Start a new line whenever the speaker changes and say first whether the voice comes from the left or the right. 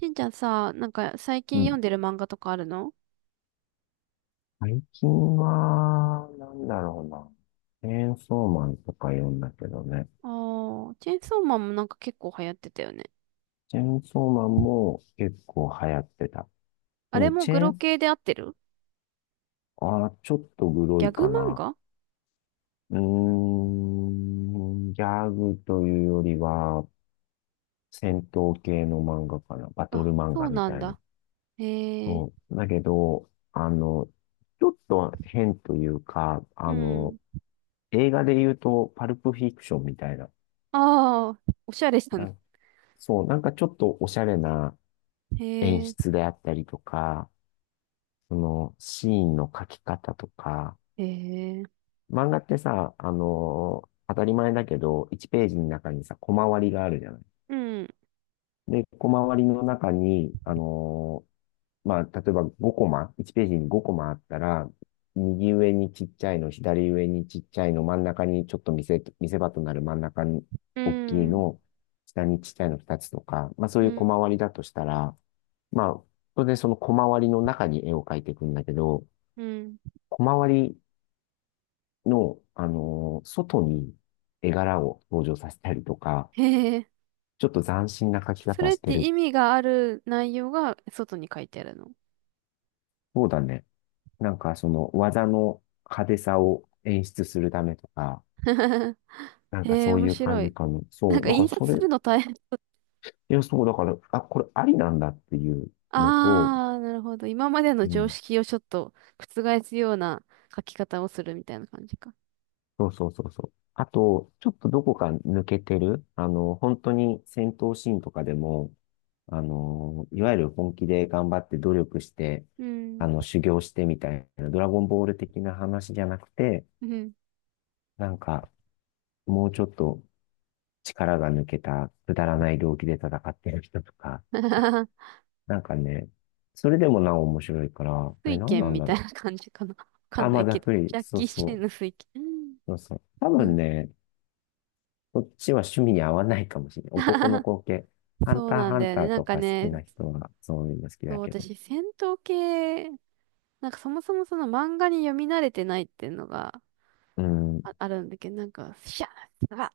right: しんちゃんさ、なんか最
left: う
right: 近読
left: ん。
right: んでる漫画とかあるの？
left: 最近は、なんだろうな。チェーンソーマンとか読んだけどね。
right: ああー、チェーンソーマンもなんか結構流行ってたよね。
left: チェーンソーマンも結構流行ってた。
right: あ
left: で
right: れ
left: も
right: も
left: チェ
right: グ
left: ー
right: ロ
left: ン、
right: 系で合ってる？
left: あー、ちょっとグロ
right: ギャ
left: い
right: グ
left: か
right: 漫
left: な。
right: 画？
left: うーん、ギャグというよりは、戦闘系の漫画かな。バトル
right: あ、
left: 漫
right: そ
left: 画
right: う
left: み
right: なん
left: たいな。
right: だ。へえ。
left: そう。だけど、ちょっと変というか、
right: うん。
left: 映画で言うと、パルプフィクションみたいな。
right: ああ、おしゃれしたね。
left: なんそう、なんかちょっとおしゃれな演
right: へえ。
left: 出であったりとか、そのシーンの描き方とか、
right: へえ。
left: 漫画ってさ、当たり前だけど、1ページの中にさ、コマ割りがあるじゃない。
right: うん。
left: で、コマ割りの中に、まあ、例えば5コマ、1ページに5コマあったら、右上にちっちゃいの、左上にちっちゃいの、真ん中にちょっと見せ場となる真ん中に
right: う
left: 大きい
right: ん。
left: の、下にちっちゃいの2つとか、まあ、そう
right: う
left: いうコ
right: ん。
left: マ割りだとしたら、まあ、当然そのコマ割りの中に絵を描いていくんだけど、
right: うん。
left: コマ割りの、外に絵柄を登場させたりとか、
right: へえ。
left: ちょっと斬新な描き
right: そ
left: 方
right: れっ
left: して
right: て
left: る。
right: 意味がある内容が外に書いてあるの？
left: そうだね。なんかその技の派手さを演出するためとか、なん
right: へ
left: か
right: え、
left: そう
right: 面
left: いう感
right: 白
left: じ
right: い。
left: かな。
right: な
left: そ
right: ん
left: う、
right: か
left: なんか
right: 印
left: そ
right: 刷す
left: れ、
right: るの大変。
left: いや、そう、だから、あ、これありなんだっていうのと、
right: ああ、なるほど。今までの
left: う
right: 常
left: ん、
right: 識をちょっと覆すような書き方をするみたいな感じか。
left: そうそうそうそう。あと、ちょっとどこか抜けてる、本当に戦闘シーンとかでも、いわゆる本気で頑張って努力して、
right: うん。
left: 修行してみたいな、ドラゴンボール的な話じゃなくて、
right: うん。
left: なんか、もうちょっと力が抜けた、くだらない動機で戦ってる人とか、なんかね、それでもなお面白いから、あれ
right: イ
left: 何
right: ケ
left: な
right: ン
left: ん
right: み
left: だ
right: たい
left: ろ
right: な感じかな。わ
left: う。
right: か
left: あ、
right: んな
left: まあ、
right: い
left: ざ
right: け
left: っ
right: ど。
left: くり、
right: ジャッ
left: そう
right: キー・チェ
left: そ
right: ン
left: う、
right: の水県。
left: そうそう。多
right: う
left: 分
right: ん。
left: ね、こっちは趣味に合わないかもしれない。男の 子系。ハン
right: そう
left: ター
right: なん
left: ハ
right: だ
left: ン
right: よ
left: タ
right: ね。
left: ー
right: なん
left: と
right: か
left: か好き
right: ね、
left: な人はそういうの好き
right: そ
left: だ
right: う、
left: けど。
right: 私、戦闘系、なんかそもそもその漫画に読み慣れてないっていうのが
left: うん。
right: あるんだけど、なんか、シャッ、ザッ、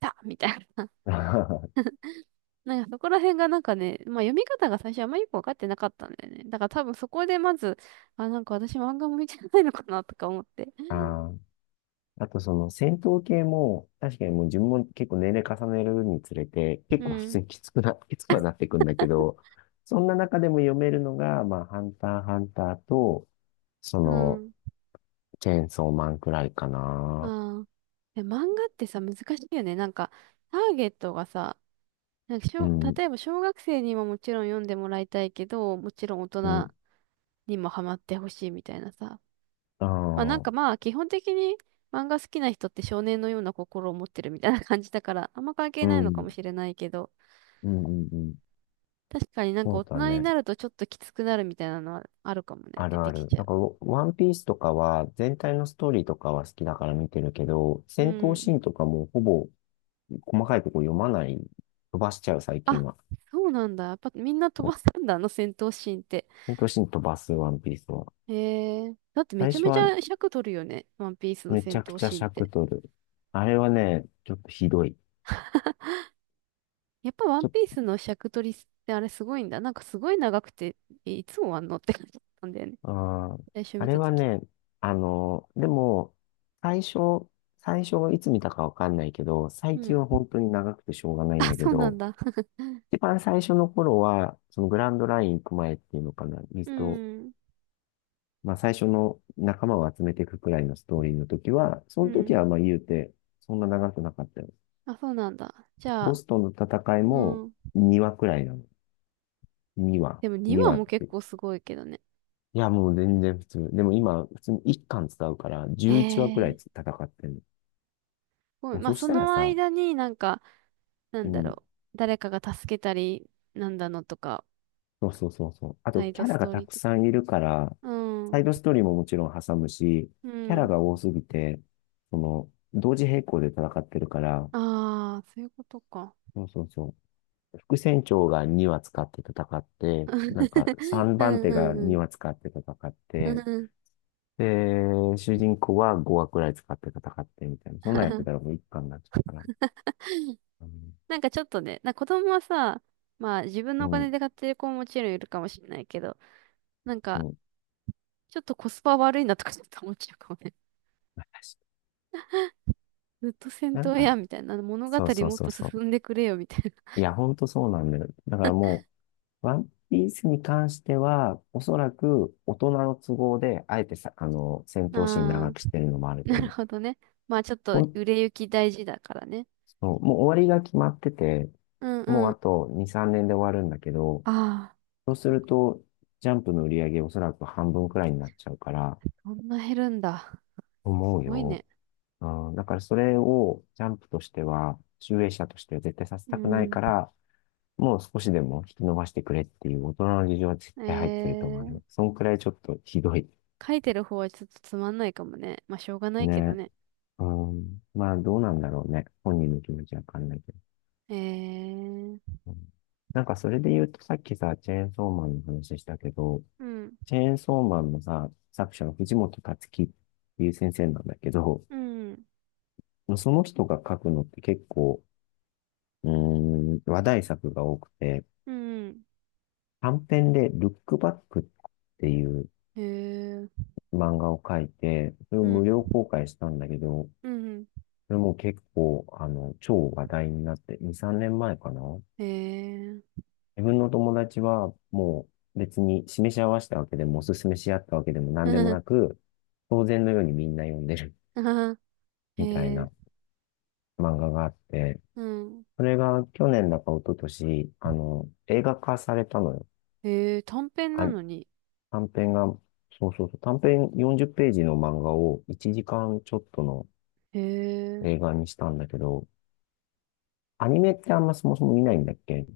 right: タッみたいな。
left: あ
right: なんかそこら辺がなんかね、まあ読み方が最初あんまりよくわかってなかったんだよね。だから多分そこでまず、あ、なんか私漫画向いてないのかなとか思って。
left: あ、あとその戦闘系も、確かにもう自分も結構年齢重ねるにつれて、結
right: う
left: 構普
right: ん。
left: 通にきつくはなってくんだけど、そんな中でも読めるのが、まあ、ハンター、ハンターと、そ
right: う
left: の、
right: ん。
left: チェーンソーマンくらいかな。
right: ああ。で、漫画ってさ、難しいよね。なんか、ターゲットがさ、なんかし
left: う
right: ょ、
left: ん、
right: 例えば小学生にももちろん読んでもらいたいけど、もちろん大
left: うん、
right: 人にもハマってほしいみたいなさ。
left: あ
right: まあなんか
left: あ、
right: まあ、基本的に漫画好きな人って少年のような心を持ってるみたいな感じだから、あんま関
left: う
right: 係ないのかも
left: ん、
right: しれないけど、
left: うん、うん、うん。
right: 確かになんか
left: そう
right: 大
left: だ
right: 人に
left: ね。
right: なるとちょっときつくなるみたいなのはあるかもね。
left: あ
right: 出
left: るあ
right: てき
left: る。
right: ちゃ
left: だから、ワンピースとかは、全体のストーリーとかは好きだから見てるけど、
right: う。う
left: 戦闘
right: ん。
left: シーンとかもほぼ細かいとこ読まない、飛ばしちゃう、最近
right: あ、
left: は。
right: そうなんだ。やっぱみんな飛ばすんだ、あの戦闘シーンって。
left: 戦闘シーン飛ばす、ワンピースは。
right: へえ。だってめ
left: 最
right: ちゃ
left: 初
right: めち
left: は
right: ゃ尺取るよね。ワンピースの
left: めち
right: 戦
left: ゃく
right: 闘
left: ちゃ
right: シーンっ
left: 尺
right: て。
left: 取る。あれはね、ちょっとひどい。
right: やっぱワン
left: ちょ
right: ピー
left: っ
right: スの尺取りってあれすごいんだ。なんかすごい長くて、えいつ終わんのって感じだったんだよね。
left: と、あー、
right: 最初
left: あ
right: 見
left: れ
right: たと
left: は
right: き。
left: ね、でも、最初、最初はいつ見たかわかんないけど、
right: う
left: 最
right: ん。
left: 近は本当に長くてしょうがないん
right: あ、
left: だけ
right: そうなん
left: ど、
right: だ。
left: 一番最初の頃は、そのグランドライン行く前っていうのかな、ミ
right: う
left: スト、
right: ん。
left: まあ最初の仲間を集めていくくらいのストーリーの時は、そ
right: う
left: の時
right: ん。
left: はまあ言うて、そんな長くなかったよ。
right: あ、そうなんだ。じゃ
left: ボ
right: あ、
left: スとの戦い
right: う
left: も
right: ん。
left: 2話くらいなの。2話、
right: でも2
left: 2
right: 話
left: 話
right: も
left: っ
right: 結
left: て。
right: 構すごいけどね。
left: いや、もう全然普通。でも今、普通に1巻使うから、11話くらい
right: え
left: 戦
right: え
left: ってるの。
right: ごい
left: もう
right: まあ、
left: そし
right: そ
left: たら
right: の
left: さ、
right: 間になんか、な
left: う
right: んだ
left: ん、
right: ろう。誰かが助けたり、なんだのとか、
left: そうそうそうそう。あ
right: サ
left: と、
right: イ
left: キ
right: ド
left: ャ
right: ス
left: ラが
right: トーリ
left: た
right: ー
left: く
right: 的。
left: さんいるから、
right: う
left: サ
right: ん。
left: イドストーリーももちろん挟むし、
right: う
left: キャラ
right: ん。
left: が多すぎて、同時並行で戦ってるから、
right: ああ、そういうことか。
left: そうそうそう。副船長が2話使って戦って、なんか 3
right: うんう
left: 番手が
right: んう
left: 2
right: ん。
left: 話使って戦っ
right: う
left: て、
right: ん。
left: で、主人公は5話くらい使って戦ってみたいな。そんなんやってたらも う一巻になっちゃうから。うん、
right: なんかちょっとね、な子供はさ、まあ自分の
left: う
right: お金
left: ん、
right: で買ってる子ももちろんいるかもしれないけど、なん
left: う
right: か
left: ん。
right: ちょっとコスパ悪いなとかちょっと思っちゃうかもね。
left: 私、
right: ずっと戦
left: な
right: 闘
left: んか、
right: やみたいな、物語
left: そうそう
right: もっ
left: そう
right: と
left: そ
right: 進
left: う。
right: んでくれよみたい
left: いや、ほんとそうなんだよ。だからもう、ワンピースに関しては、おそらく大人の都合で、あえてさ、戦
right: な。
left: 闘シーン
right: あ
left: 長
right: あ。
left: くしてるのもあ ると
right: なる
left: 思う。
right: ほどね。まあちょっと
left: ほん、
right: 売れ行き大事だからね。
left: そうもう終わりが決まってて、
right: うん
left: も
right: う
left: うあ
right: ん。
left: と2、3年で終わるんだけど、
right: ああ、
left: そうすると、ジャンプの売り上げおそらく半分くらいになっちゃうから、
right: そんな減るんだ。
left: 思
right: す
left: う
right: ごい
left: よ。
right: ね。
left: うん、だからそれをジャンプとしては、集英社としては絶対させ
right: う
left: たくない
right: ん。
left: から、もう少しでも引き伸ばしてくれっていう大人の事情は絶
right: え
left: 対入ってると思われま
right: ー、
left: す。そんくらいちょっとひどい。
right: 書いてる方はちょっとつまんないかもね。まあしょうがないけど
left: ね。
right: ね。
left: うん。まあどうなんだろうね。本人の気持ちはわかんないけど。
right: えー。
left: うん、なんかそれで言うとさっきさ、チェーンソーマンの話したけど、
right: うん。
left: チェーンソーマンのさ、作者は藤本達樹っていう先生なんだけど、
right: うん。
left: その人が書くのって結構、うー話題作が多くて、
right: うん。
left: 短編でルックバックっていう
right: えー。
left: 漫画を書いて、それを
right: うん。
left: 無料公開したんだけど、
right: うん。
left: それも結構、超話題になって、2、3年前かな。
right: えー。
left: 自分の友達はもう別に示し合わせたわけでも、おすすめし合ったわけでも 何
right: ふ
left: でも
right: ふ。
left: なく、当然のようにみんな読んでる
right: あはは。え
left: みたい
right: ー。
left: な漫画があって、
right: うん。
left: それが去年だか一昨年、映画化されたのよ。
right: えー、短編
left: あ、
right: なのに。
left: 短編が、そうそうそう、短編40ページの漫画を1時間ちょっとの
right: えー。
left: 映画にしたんだけど、アニメってあんまそもそも見ないんだっけ？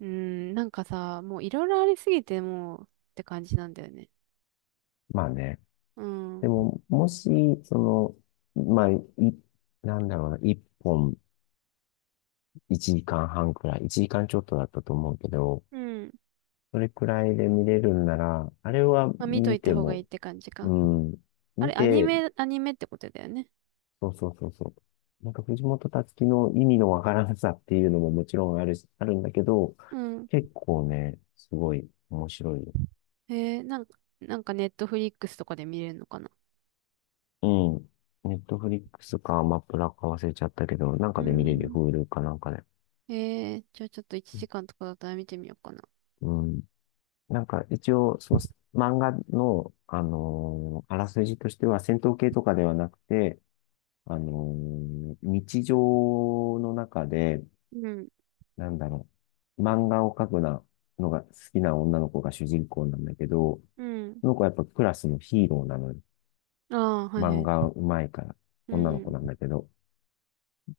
right: うん、なんかさ、もういろいろありすぎてもうって感じなんだよね。
left: まあね。
right: う
left: で
right: ん。
left: も、もし、その、まあ、なんだろうな、本1時間半くらい、1時間ちょっとだったと思うけど、
right: うん。
left: それくらいで見れるんなら、あれは
right: まあ、見と
left: 見
right: いた
left: て
right: 方がいい
left: も、
right: って感じか。
left: うん、
right: あ
left: 見
right: れ、アニ
left: て、
right: メ、アニメってことだよね。
left: そうそうそうそう。なんか藤本つ樹の意味のわからなさっていうのももちろんあるし、あるんだけど、
right: うん。
left: 結構ね、すごい面白いよ。
right: えー、なんか、なんかネットフリックスとかで見れるのかな。
left: うん。ネットフリックスかアマプラか忘れちゃったけど、なん
right: う
left: か
right: ー
left: で見れるよ。
right: ん。
left: Hulu かなんかで。
right: えー、じゃあちょっと1時間とかだったら見てみようかな。
left: うん。なんか一応、その漫画の、あらすじとしては戦闘系とかではなくて、日常の中で、
right: うん。
left: なんだろう、漫画を描くなのが好きな女の子が主人公なんだけど、
right: うん。
left: その子はやっぱクラスのヒーローなのよ。
right: ああ、はいは
left: 漫
right: い。
left: 画うまいから、
right: う
left: 女の子
right: ん。
left: なんだけど。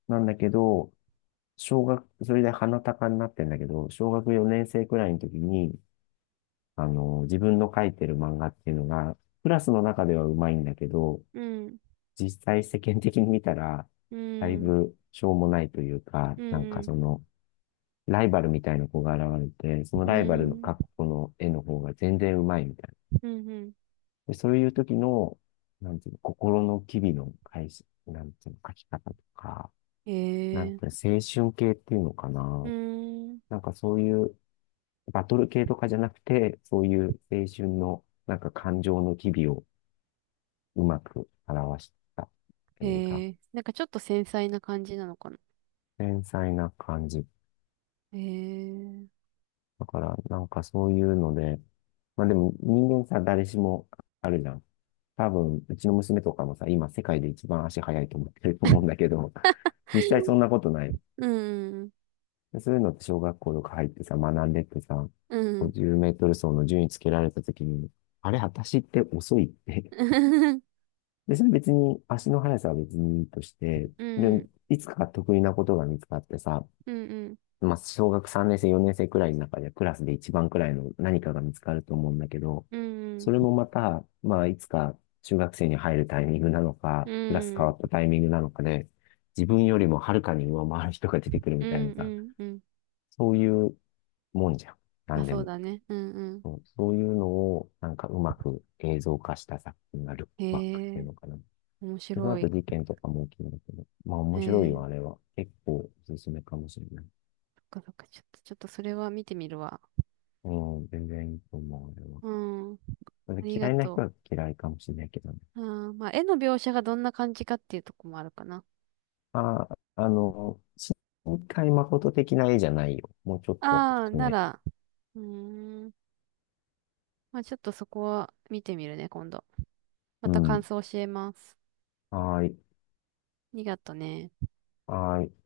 left: なんだけど、それで鼻高になってんだけど、小学4年生くらいの時に、自分の描いてる漫画っていうのが、クラスの中ではうまいんだけど、
right: うん。
left: 実際世間的に見たら、
right: う
left: だい
right: ん。
left: ぶしょうもないというか、
right: う
left: なんか
right: ん。
left: その、ライバルみたいな子が現れて、その
right: う
left: ライバルの
right: ん。
left: 描く子の絵の方が全然うまいみたいな。
right: うん。うん。
left: で、そういう時の、なんていうの、心の機微の返し、なんていうの、描き方とか、なん
right: え
left: て、
right: ー。
left: 青春系っていうのか
right: う
left: な。
right: ん。
left: なんかそういう、バトル系とかじゃなくて、そういう青春の、なんか感情の機微をうまく表した
right: え
left: 映画。
right: ー。なんかちょっと繊細な感じなのかな。
left: 繊細な感じ。
right: えー。
left: だから、なんかそういうので、まあでも人間さ、誰しもあるじゃん。多分、うちの娘とかもさ、今世界で一番足速いと思ってると思うんだけど、実際そんなことない。
right: うん。
left: でそういうのって小学校とか入ってさ、学んでってさ、
right: うん。うん。
left: 50メートル走の順位つけられたときに、あれ、私って遅いって。で、それ別に、足の速さは別にいいとして、
right: う
left: で、
right: ん
left: いつか得意なことが見つかってさ、
right: うんうん。
left: まあ、小学3年生、4年生くらいの中でクラスで一番くらいの何かが見つかると思うんだけど、
right: う
left: そ
right: ん
left: れもまた、まあ、いつか中学生に入るタイミングなの
right: う
left: か、
right: ん。
left: クラス
right: う
left: 変わ
right: ん
left: ったタイミングなのかで、自分よりもはるかに上回る人が出てくる
right: う
left: みたいなさ、
right: んうん。
left: そういうもんじゃん。な
right: まあ
left: んで
right: そう
left: も。
right: だね。うんうん。
left: そうそういうのを、なんかうまく映像化した作品がルックバックって
right: へ
left: いう
right: え、
left: のかな。で
right: 面
left: その
right: 白
left: 後
right: い。
left: 事件とかも起きるんだけど、まあ
right: え
left: 面白いよ、
right: ー、
left: あれは。結構おすすめかもしれない。
right: そっかそっか。ちょっと、ちょっとそれは見てみるわ。
left: うん、全然いいと思う、あれは。
right: うん。
left: それ
right: あ
left: で
right: り
left: 嫌
right: が
left: いな人
right: と
left: は嫌いかもしれないけどね。
right: う。うん。まあ絵の描写がどんな感じかっていうとこもあるかな。
left: まあ、新海誠的な絵じゃないよ。もうちょっと普
right: ああ、
left: 通
right: な
left: の絵。
right: ら、うーん。まあちょっとそこは見てみるね、今度。ま
left: う
right: た感
left: ん。
right: 想教えます。
left: はーい。
right: ありがとね。
left: はーい。